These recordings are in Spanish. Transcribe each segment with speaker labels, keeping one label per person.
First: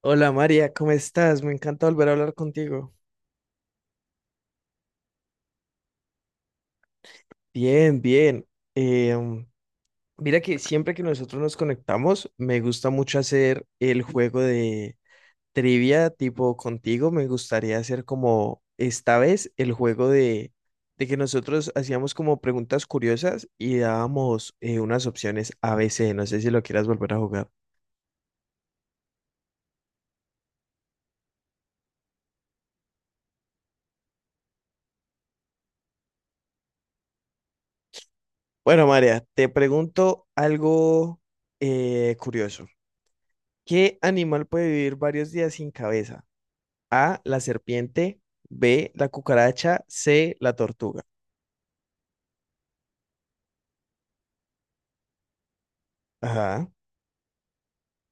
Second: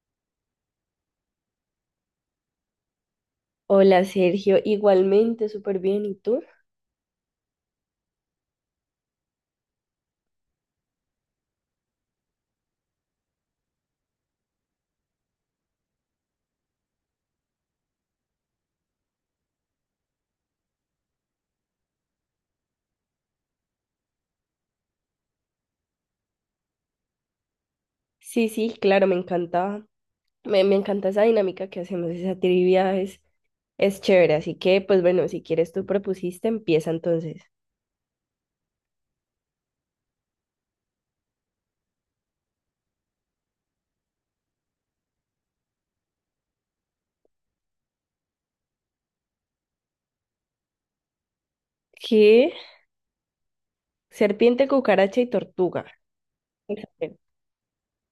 Speaker 1: Hola María, ¿cómo estás? Me encanta volver a hablar contigo.
Speaker 2: Hola Sergio, igualmente, súper bien. ¿Y tú?
Speaker 1: Bien, bien. Eh, Mira que siempre que nosotros nos conectamos, me gusta mucho hacer el juego de trivia tipo contigo. Me gustaría hacer como esta vez el juego de que nosotros hacíamos como preguntas curiosas y dábamos unas opciones a ABC. No sé si lo quieras volver a jugar.
Speaker 2: Sí, sí, claro, me encanta, me encanta esa dinámica que hacemos, esa trivia es chévere. Así que, pues bueno, si quieres tú propusiste, empieza entonces.
Speaker 1: Bueno, María, te pregunto algo curioso. ¿Qué animal puede vivir varios días sin cabeza? A, la serpiente, B, la cucaracha, C, la tortuga.
Speaker 2: ¿Qué? Serpiente, cucaracha y tortuga.
Speaker 1: Ajá,
Speaker 2: Exacto.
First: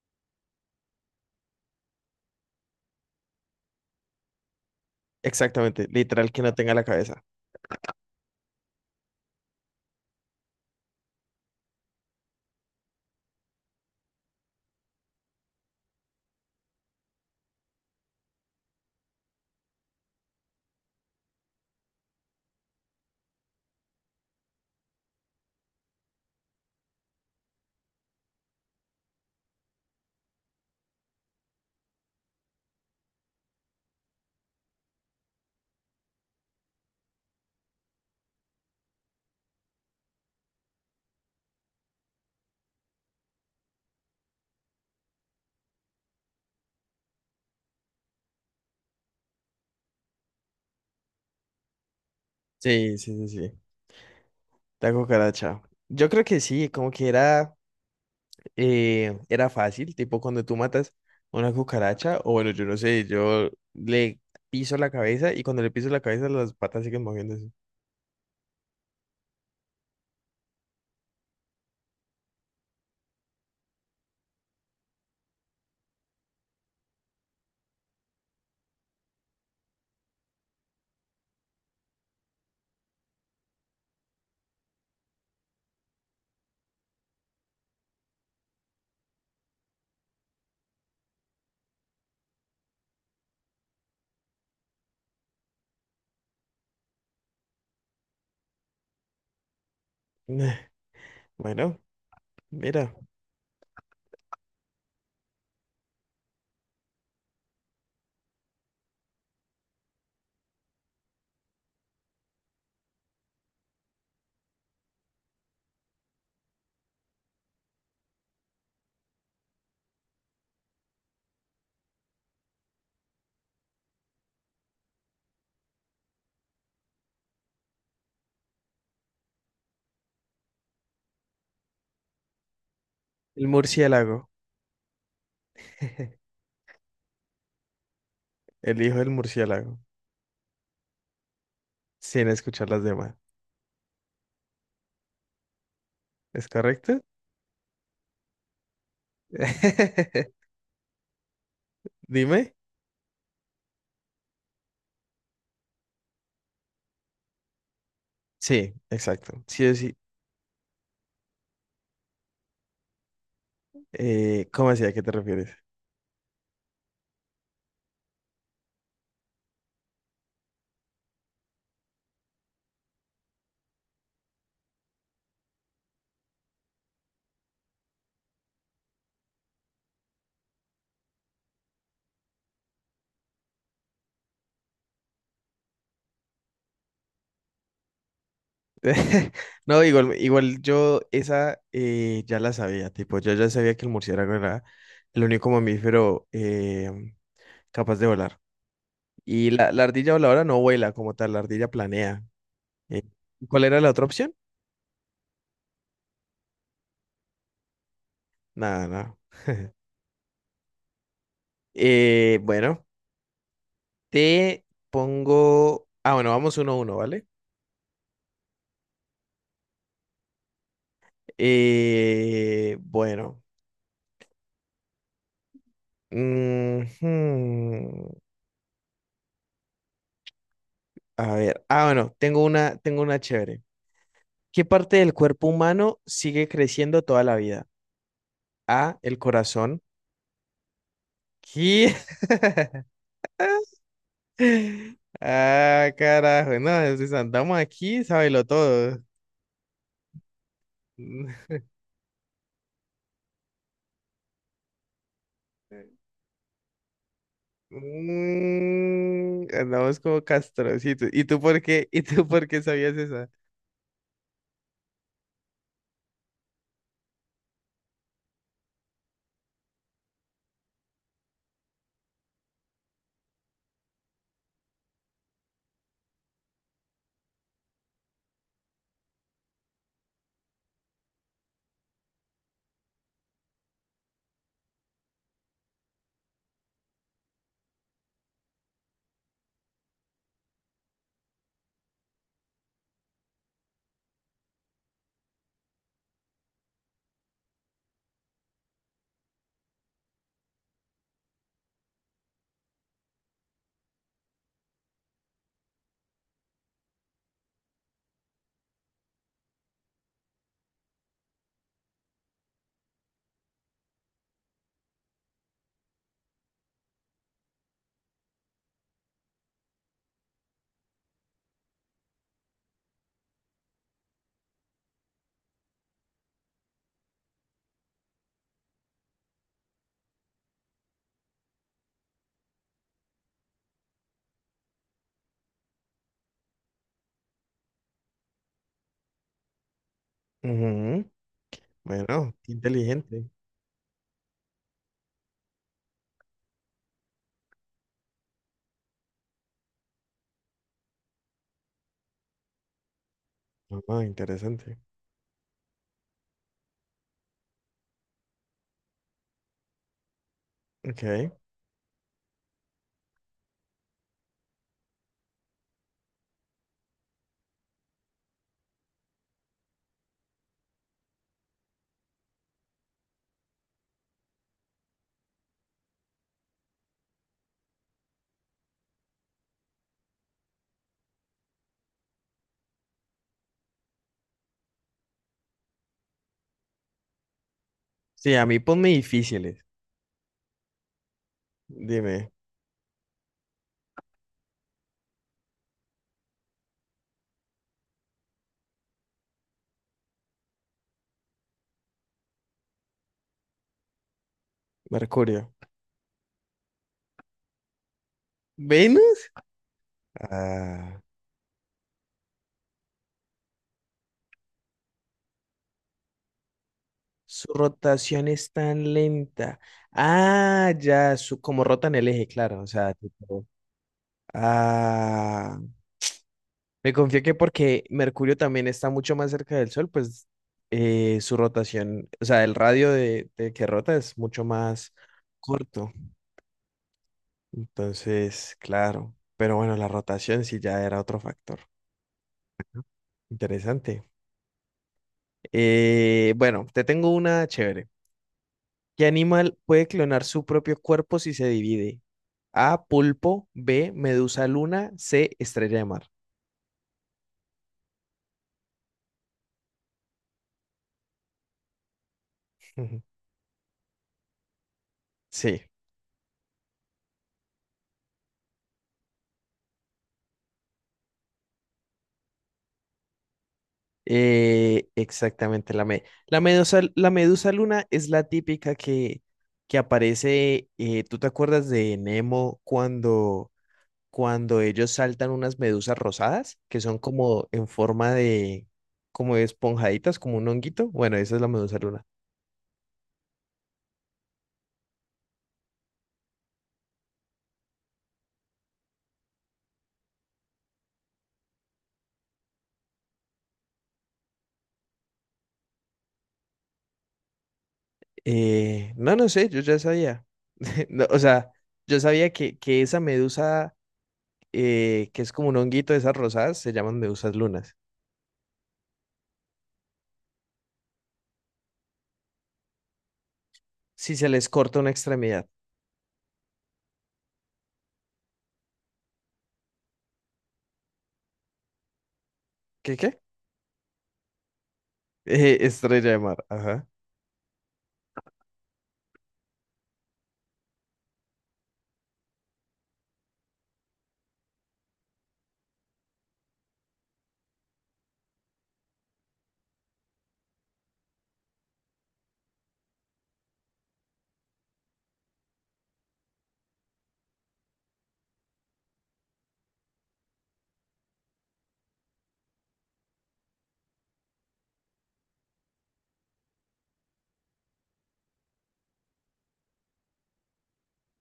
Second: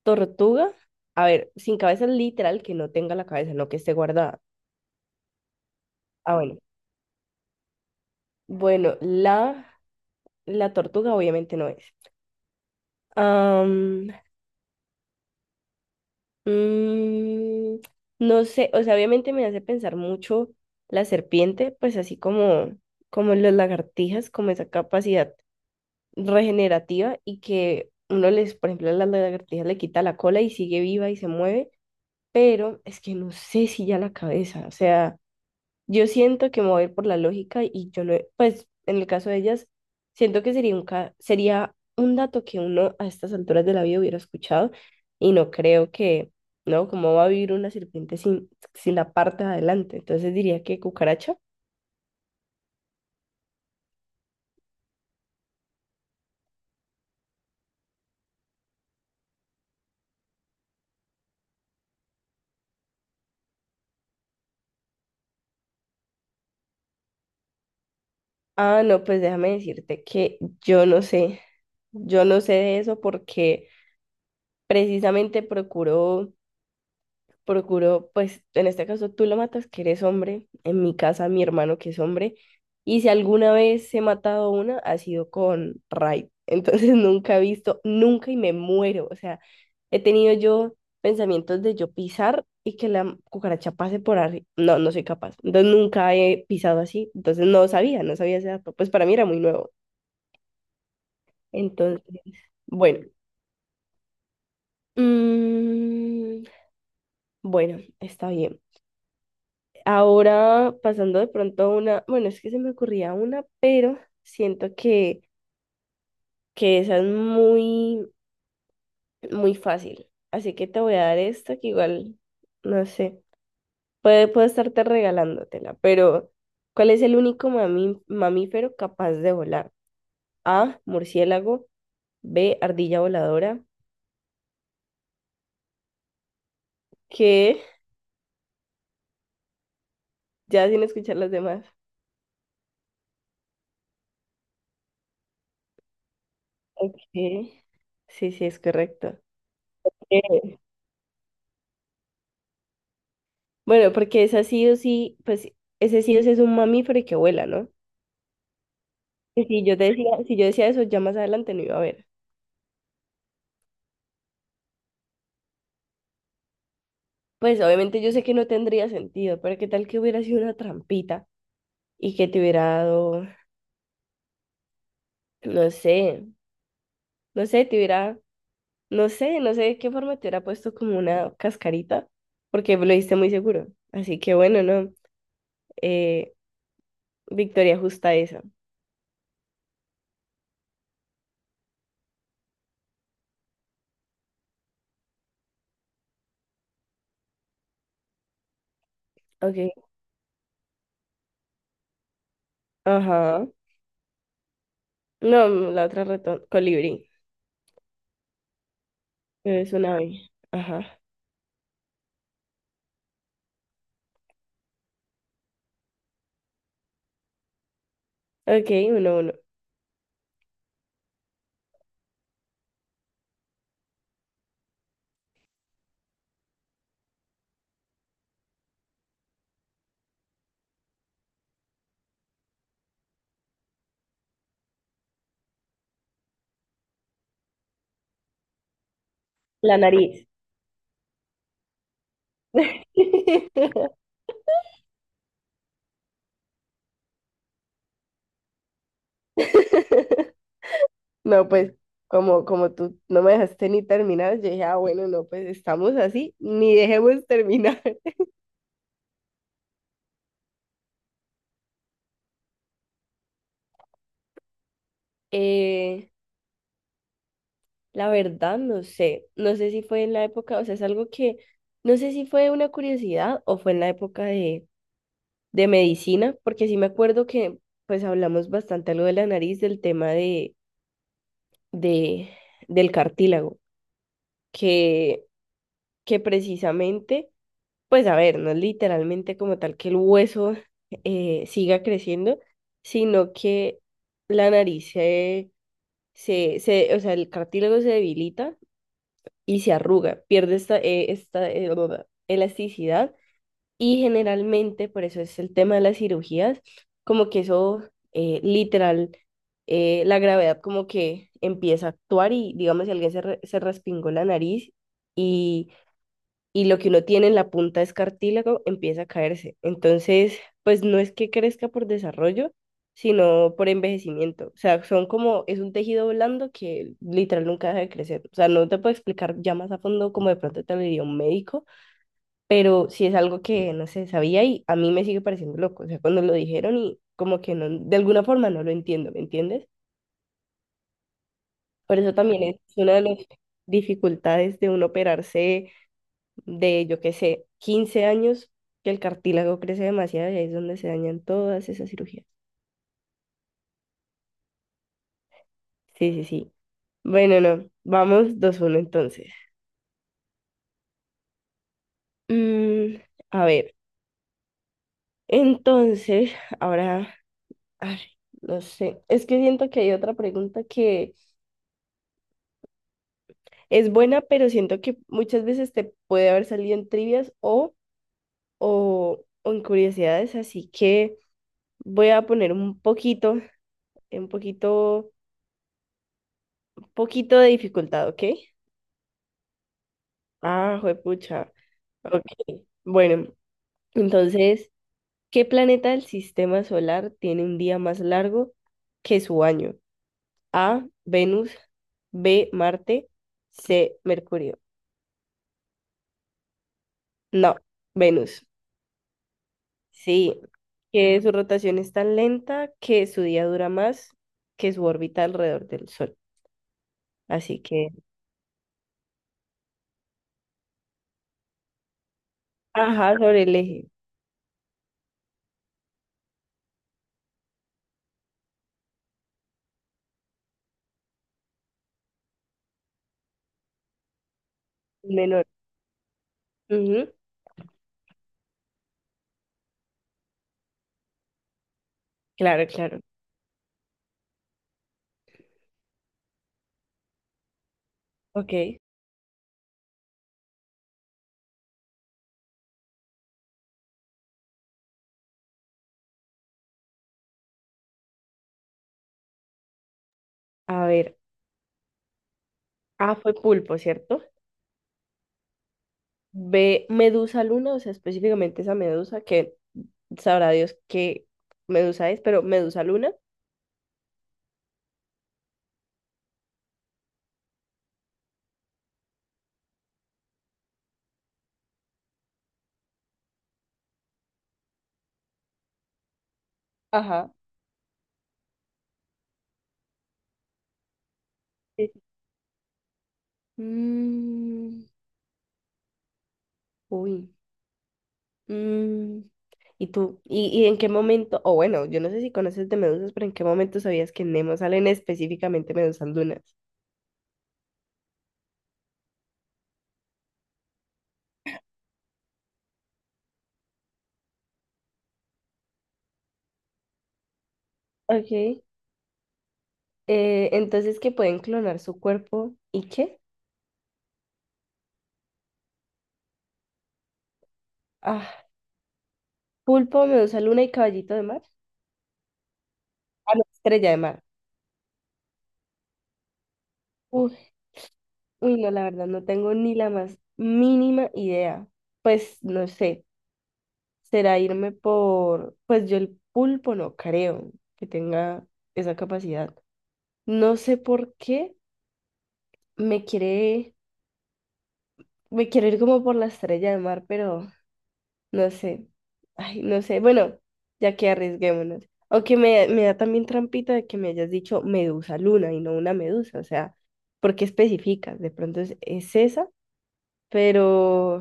Speaker 2: Tortuga, a ver, sin cabeza literal, que no tenga la cabeza, no que esté guardada.
Speaker 1: exactamente, literal
Speaker 2: Ah,
Speaker 1: que no
Speaker 2: bueno.
Speaker 1: tenga la cabeza.
Speaker 2: Bueno, la tortuga obviamente no es. Am, Mm, no sé, o sea, obviamente me hace pensar mucho la serpiente, pues así como, como las lagartijas, como esa capacidad regenerativa y que uno les, por ejemplo, a las lagartijas le quita la cola y sigue viva y se mueve, pero es que no sé si ya la cabeza, o sea... Yo siento que me voy a ir por la lógica y yo no, pues en el caso de ellas, siento que sería un, sería un dato que uno a estas alturas de la vida hubiera escuchado y no creo que, ¿no? ¿Cómo va a vivir una serpiente sin, sin la parte de adelante? Entonces diría que cucaracha.
Speaker 1: Sí, sí, sí, sí, la cucaracha. Yo creo que sí, como que era, era fácil, tipo cuando tú matas una cucaracha, o bueno, yo no sé, yo le piso la cabeza y cuando le piso la cabeza las patas siguen moviéndose.
Speaker 2: Ah, no, pues déjame decirte que yo no sé, yo no sé de eso porque precisamente procuro, pues en este caso tú lo matas, que eres hombre, en mi casa mi hermano que es hombre, y si alguna vez he matado una, ha sido con Raid. Entonces nunca he visto, nunca y me muero. O sea, he tenido yo pensamientos de yo pisar y que la cucaracha pase por arriba. No, no soy capaz. Entonces nunca he pisado así. Entonces no sabía, no sabía ese dato. Pues para mí era muy nuevo.
Speaker 1: Bueno,
Speaker 2: Entonces,
Speaker 1: mira,
Speaker 2: bueno. Mm, bueno, está bien. Ahora, pasando de pronto a una, bueno, es que se me ocurría una, pero siento que esa es muy, muy fácil. Así que te voy a dar esta que igual, no sé, puedo estarte regalándotela, pero ¿cuál es el único mamífero capaz de volar? A, murciélago, B, ardilla
Speaker 1: el
Speaker 2: voladora,
Speaker 1: murciélago.
Speaker 2: que
Speaker 1: El hijo del murciélago,
Speaker 2: ya sin escuchar las demás.
Speaker 1: sin escuchar las demás. ¿Es
Speaker 2: Ok,
Speaker 1: correcto?
Speaker 2: sí, sí, es correcto.
Speaker 1: Dime.
Speaker 2: Bueno, porque esa sí o sí, pues ese sí o sí es un mamífero y que vuela, ¿no?
Speaker 1: Sí, exacto.
Speaker 2: Y
Speaker 1: Sí, sí.
Speaker 2: si yo decía eso, ya más adelante no iba a haber.
Speaker 1: ¿Cómo así? ¿A qué te refieres?
Speaker 2: Pues obviamente yo sé que no tendría sentido, pero qué tal que hubiera sido una trampita y que te hubiera dado, no sé, no sé, te hubiera, no sé, no sé de qué forma te hubiera puesto como una cascarita, porque lo diste muy seguro. Así que bueno, no, eh, victoria justa esa.
Speaker 1: No, igual, igual yo esa ya la sabía, tipo, yo ya sabía que el murciélago era el único mamífero capaz de volar. Y
Speaker 2: Ok,
Speaker 1: la ardilla voladora no vuela como tal, la ardilla planea. Eh,
Speaker 2: ajá.
Speaker 1: ¿Cuál era la otra opción?
Speaker 2: No, la otra ratón, colibrí,
Speaker 1: Nada, nada.
Speaker 2: es una ave. Ajá.
Speaker 1: Bueno, te pongo... Ah, bueno, vamos uno a uno, ¿vale?
Speaker 2: Ok, 1-1.
Speaker 1: Bueno. Ujú. A ver, ah, bueno, tengo una chévere. ¿Qué parte del cuerpo humano sigue creciendo toda la vida? A, el
Speaker 2: La
Speaker 1: corazón.
Speaker 2: nariz.
Speaker 1: ¿Qué? Ah, carajo, no, si andamos aquí, sábelo todo.
Speaker 2: No, pues como, como tú no me dejaste ni terminar, yo dije, ah, bueno, no, pues estamos así, ni dejemos terminar.
Speaker 1: Mm, andamos como castrocitos. ¿Y tú por qué? ¿Y tú por qué sabías esa?
Speaker 2: Eh, la verdad, no sé, no sé si fue en la época, o sea, es algo que, no sé si fue una curiosidad o fue en la época de medicina, porque sí me acuerdo que pues hablamos bastante algo de la nariz, del tema de, del cartílago, que, que precisamente... Pues a ver, no es literalmente como tal que el hueso siga creciendo, sino que la nariz o sea, el cartílago se debilita y se arruga, pierde esta elasticidad y generalmente, por eso es el tema de las cirugías, como que eso literal, la gravedad como que empieza a actuar y digamos si alguien se respingó la nariz y lo que uno tiene en la punta es cartílago empieza a caerse. Entonces, pues no es que crezca por desarrollo, sino por envejecimiento. O sea, son como, es un tejido blando que literal nunca deja de crecer. O sea, no te puedo explicar ya más a fondo como de pronto te lo diría un médico, pero sí es algo que no sé, sabía y a mí me sigue pareciendo loco. O sea, cuando lo dijeron y como que no, de alguna forma no lo entiendo, ¿me entiendes?
Speaker 1: Ujú.
Speaker 2: Por eso
Speaker 1: Bueno,
Speaker 2: también
Speaker 1: qué
Speaker 2: es una de las
Speaker 1: inteligente.
Speaker 2: dificultades de uno operarse de, yo qué sé, 15 años, que el cartílago crece demasiado y ahí es donde se dañan todas esas cirugías.
Speaker 1: Ah, interesante.
Speaker 2: Sí, sí, sí. Bueno, no, vamos 2-1 entonces.
Speaker 1: Ok.
Speaker 2: Mm, a ver, entonces, ahora, ay, no sé, es que siento que hay otra pregunta que es buena, pero siento que muchas veces te puede haber salido en trivias o en curiosidades, así que voy a poner un poquito, un poquito, un poquito de dificultad, ¿ok?
Speaker 1: Sí, a mí ponme difíciles.
Speaker 2: Ah, juepucha. Ok.
Speaker 1: Dime,
Speaker 2: Bueno, entonces, ¿qué planeta del sistema solar tiene un día más largo que su año? A, Venus, B, Marte, C, Mercurio.
Speaker 1: Mercurio.
Speaker 2: No, Venus.
Speaker 1: ¿Ven?
Speaker 2: Sí,
Speaker 1: Ah,
Speaker 2: que su rotación es tan lenta que su día dura más que su órbita alrededor del Sol.
Speaker 1: su
Speaker 2: Así que,
Speaker 1: rotación es tan lenta. Ah, ya, su, como rotan el eje, claro. O sea,
Speaker 2: ajá, sobre
Speaker 1: tipo,
Speaker 2: el eje
Speaker 1: ah, me confío que porque Mercurio también está mucho más cerca del Sol, pues su rotación, o sea, el radio de que rota es mucho más
Speaker 2: menor.
Speaker 1: corto.
Speaker 2: Ujú,
Speaker 1: Entonces, claro. Pero bueno, la rotación sí ya era otro factor.
Speaker 2: claro, claro.
Speaker 1: Interesante. Bueno, te tengo una chévere.
Speaker 2: Ok.
Speaker 1: ¿Qué animal puede clonar su propio cuerpo si se divide? A, pulpo, B, medusa luna, C, estrella de mar.
Speaker 2: A ver,
Speaker 1: Ujú.
Speaker 2: A fue pulpo, ¿cierto?
Speaker 1: Sí,
Speaker 2: Ve Medusa Luna, o sea, específicamente esa medusa, que sabrá Dios qué medusa es, pero Medusa Luna.
Speaker 1: exactamente la medusa, la medusa luna es la típica que aparece, ¿tú te acuerdas de Nemo cuando, cuando ellos saltan unas medusas rosadas que son
Speaker 2: Ajá.
Speaker 1: como en forma de, como de esponjaditas, como un honguito? Bueno, esa es la medusa
Speaker 2: Sí.
Speaker 1: luna.
Speaker 2: Mm, uy. mm, ¿Y tú? Y en qué momento? O bueno, yo no sé si conoces de medusas, pero ¿en qué momento sabías que en Nemo salen específicamente medusas lunas?
Speaker 1: No, no sé, yo ya sabía. No, o sea, yo sabía que esa medusa que es como un honguito de esas rosadas, se llaman medusas lunas.
Speaker 2: Ok. Entonces, ¿que pueden clonar su cuerpo? ¿Y qué?
Speaker 1: Si se les corta una extremidad.
Speaker 2: Ah, pulpo, medusa luna y caballito de mar.
Speaker 1: ¿Qué qué?
Speaker 2: Ah, no, estrella de mar.
Speaker 1: Estrella de mar, ajá.
Speaker 2: Uy, no, la verdad, no tengo ni la más mínima idea. Pues no sé, será irme por, pues yo el pulpo no creo que tenga esa capacidad. No sé por qué me quiere, me quiero ir como por la estrella de mar, pero no sé. Ay, no sé. Bueno, ya que arriesguémonos. O que me da también trampita de que me hayas dicho medusa luna y no una medusa. O sea, ¿por qué especificas? De pronto es esa. Pero,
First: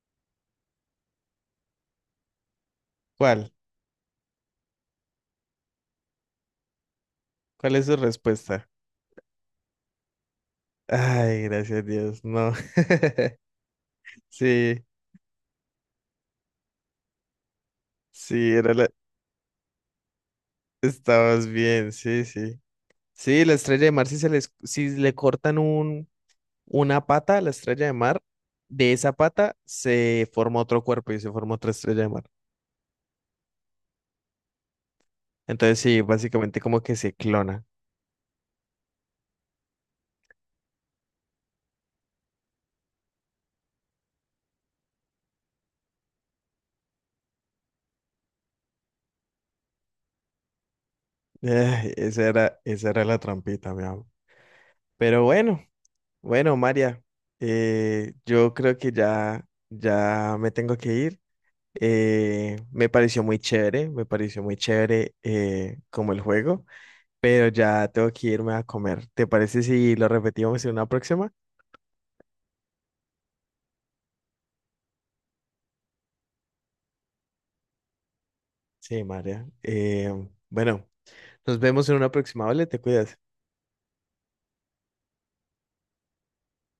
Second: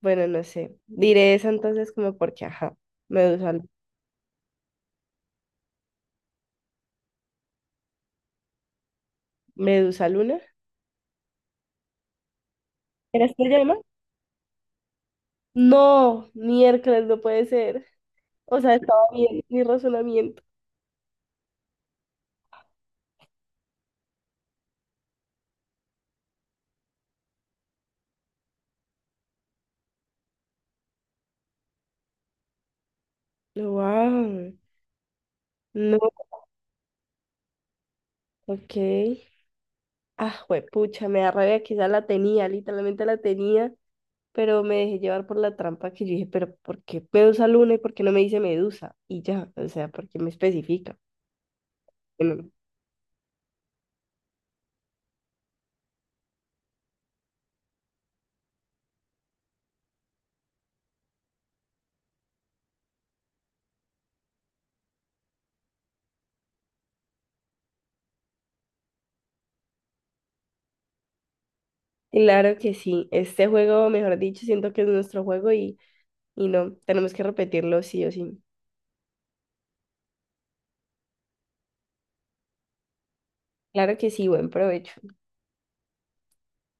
Speaker 2: bueno, no sé. Diré eso entonces como porque, ajá,
Speaker 1: ¿Cuál?
Speaker 2: Medusa,
Speaker 1: ¿Cuál es su respuesta?
Speaker 2: Medusa Luna.
Speaker 1: Ay, gracias a Dios, no.
Speaker 2: ¿Eres que llama?
Speaker 1: Sí,
Speaker 2: No, miércoles no puede ser.
Speaker 1: sí,
Speaker 2: O sea,
Speaker 1: era la...
Speaker 2: estaba bien mi razonamiento.
Speaker 1: Estabas bien, sí, sí. Sí, la estrella de mar, si se les, si le cortan una pata a la estrella de mar, de esa pata se forma otro cuerpo y se forma otra estrella de mar.
Speaker 2: Wow.
Speaker 1: Entonces, sí,
Speaker 2: No,
Speaker 1: básicamente como que se clona.
Speaker 2: ok. Ah, pucha, me da rabia, quizá la tenía, literalmente la tenía, pero me dejé llevar por la trampa que yo dije, pero ¿por qué Medusa Luna y por qué no me dice Medusa? Y ya, o sea, ¿por qué me especifica? Bueno,
Speaker 1: Esa era la trampita, mi amor. Pero bueno, bueno, María, yo creo que ya me tengo que ir. Me pareció muy chévere, me pareció muy chévere como el juego, pero ya tengo que irme a comer. ¿Te parece si lo repetimos en una próxima?
Speaker 2: claro que sí, este juego, mejor dicho, siento que es nuestro juego y... Y no, tenemos que repetirlo sí o sí.
Speaker 1: Sí, María. Bueno, nos vemos en una próxima, ¿vale? Te cuidas.
Speaker 2: Claro que sí, buen provecho.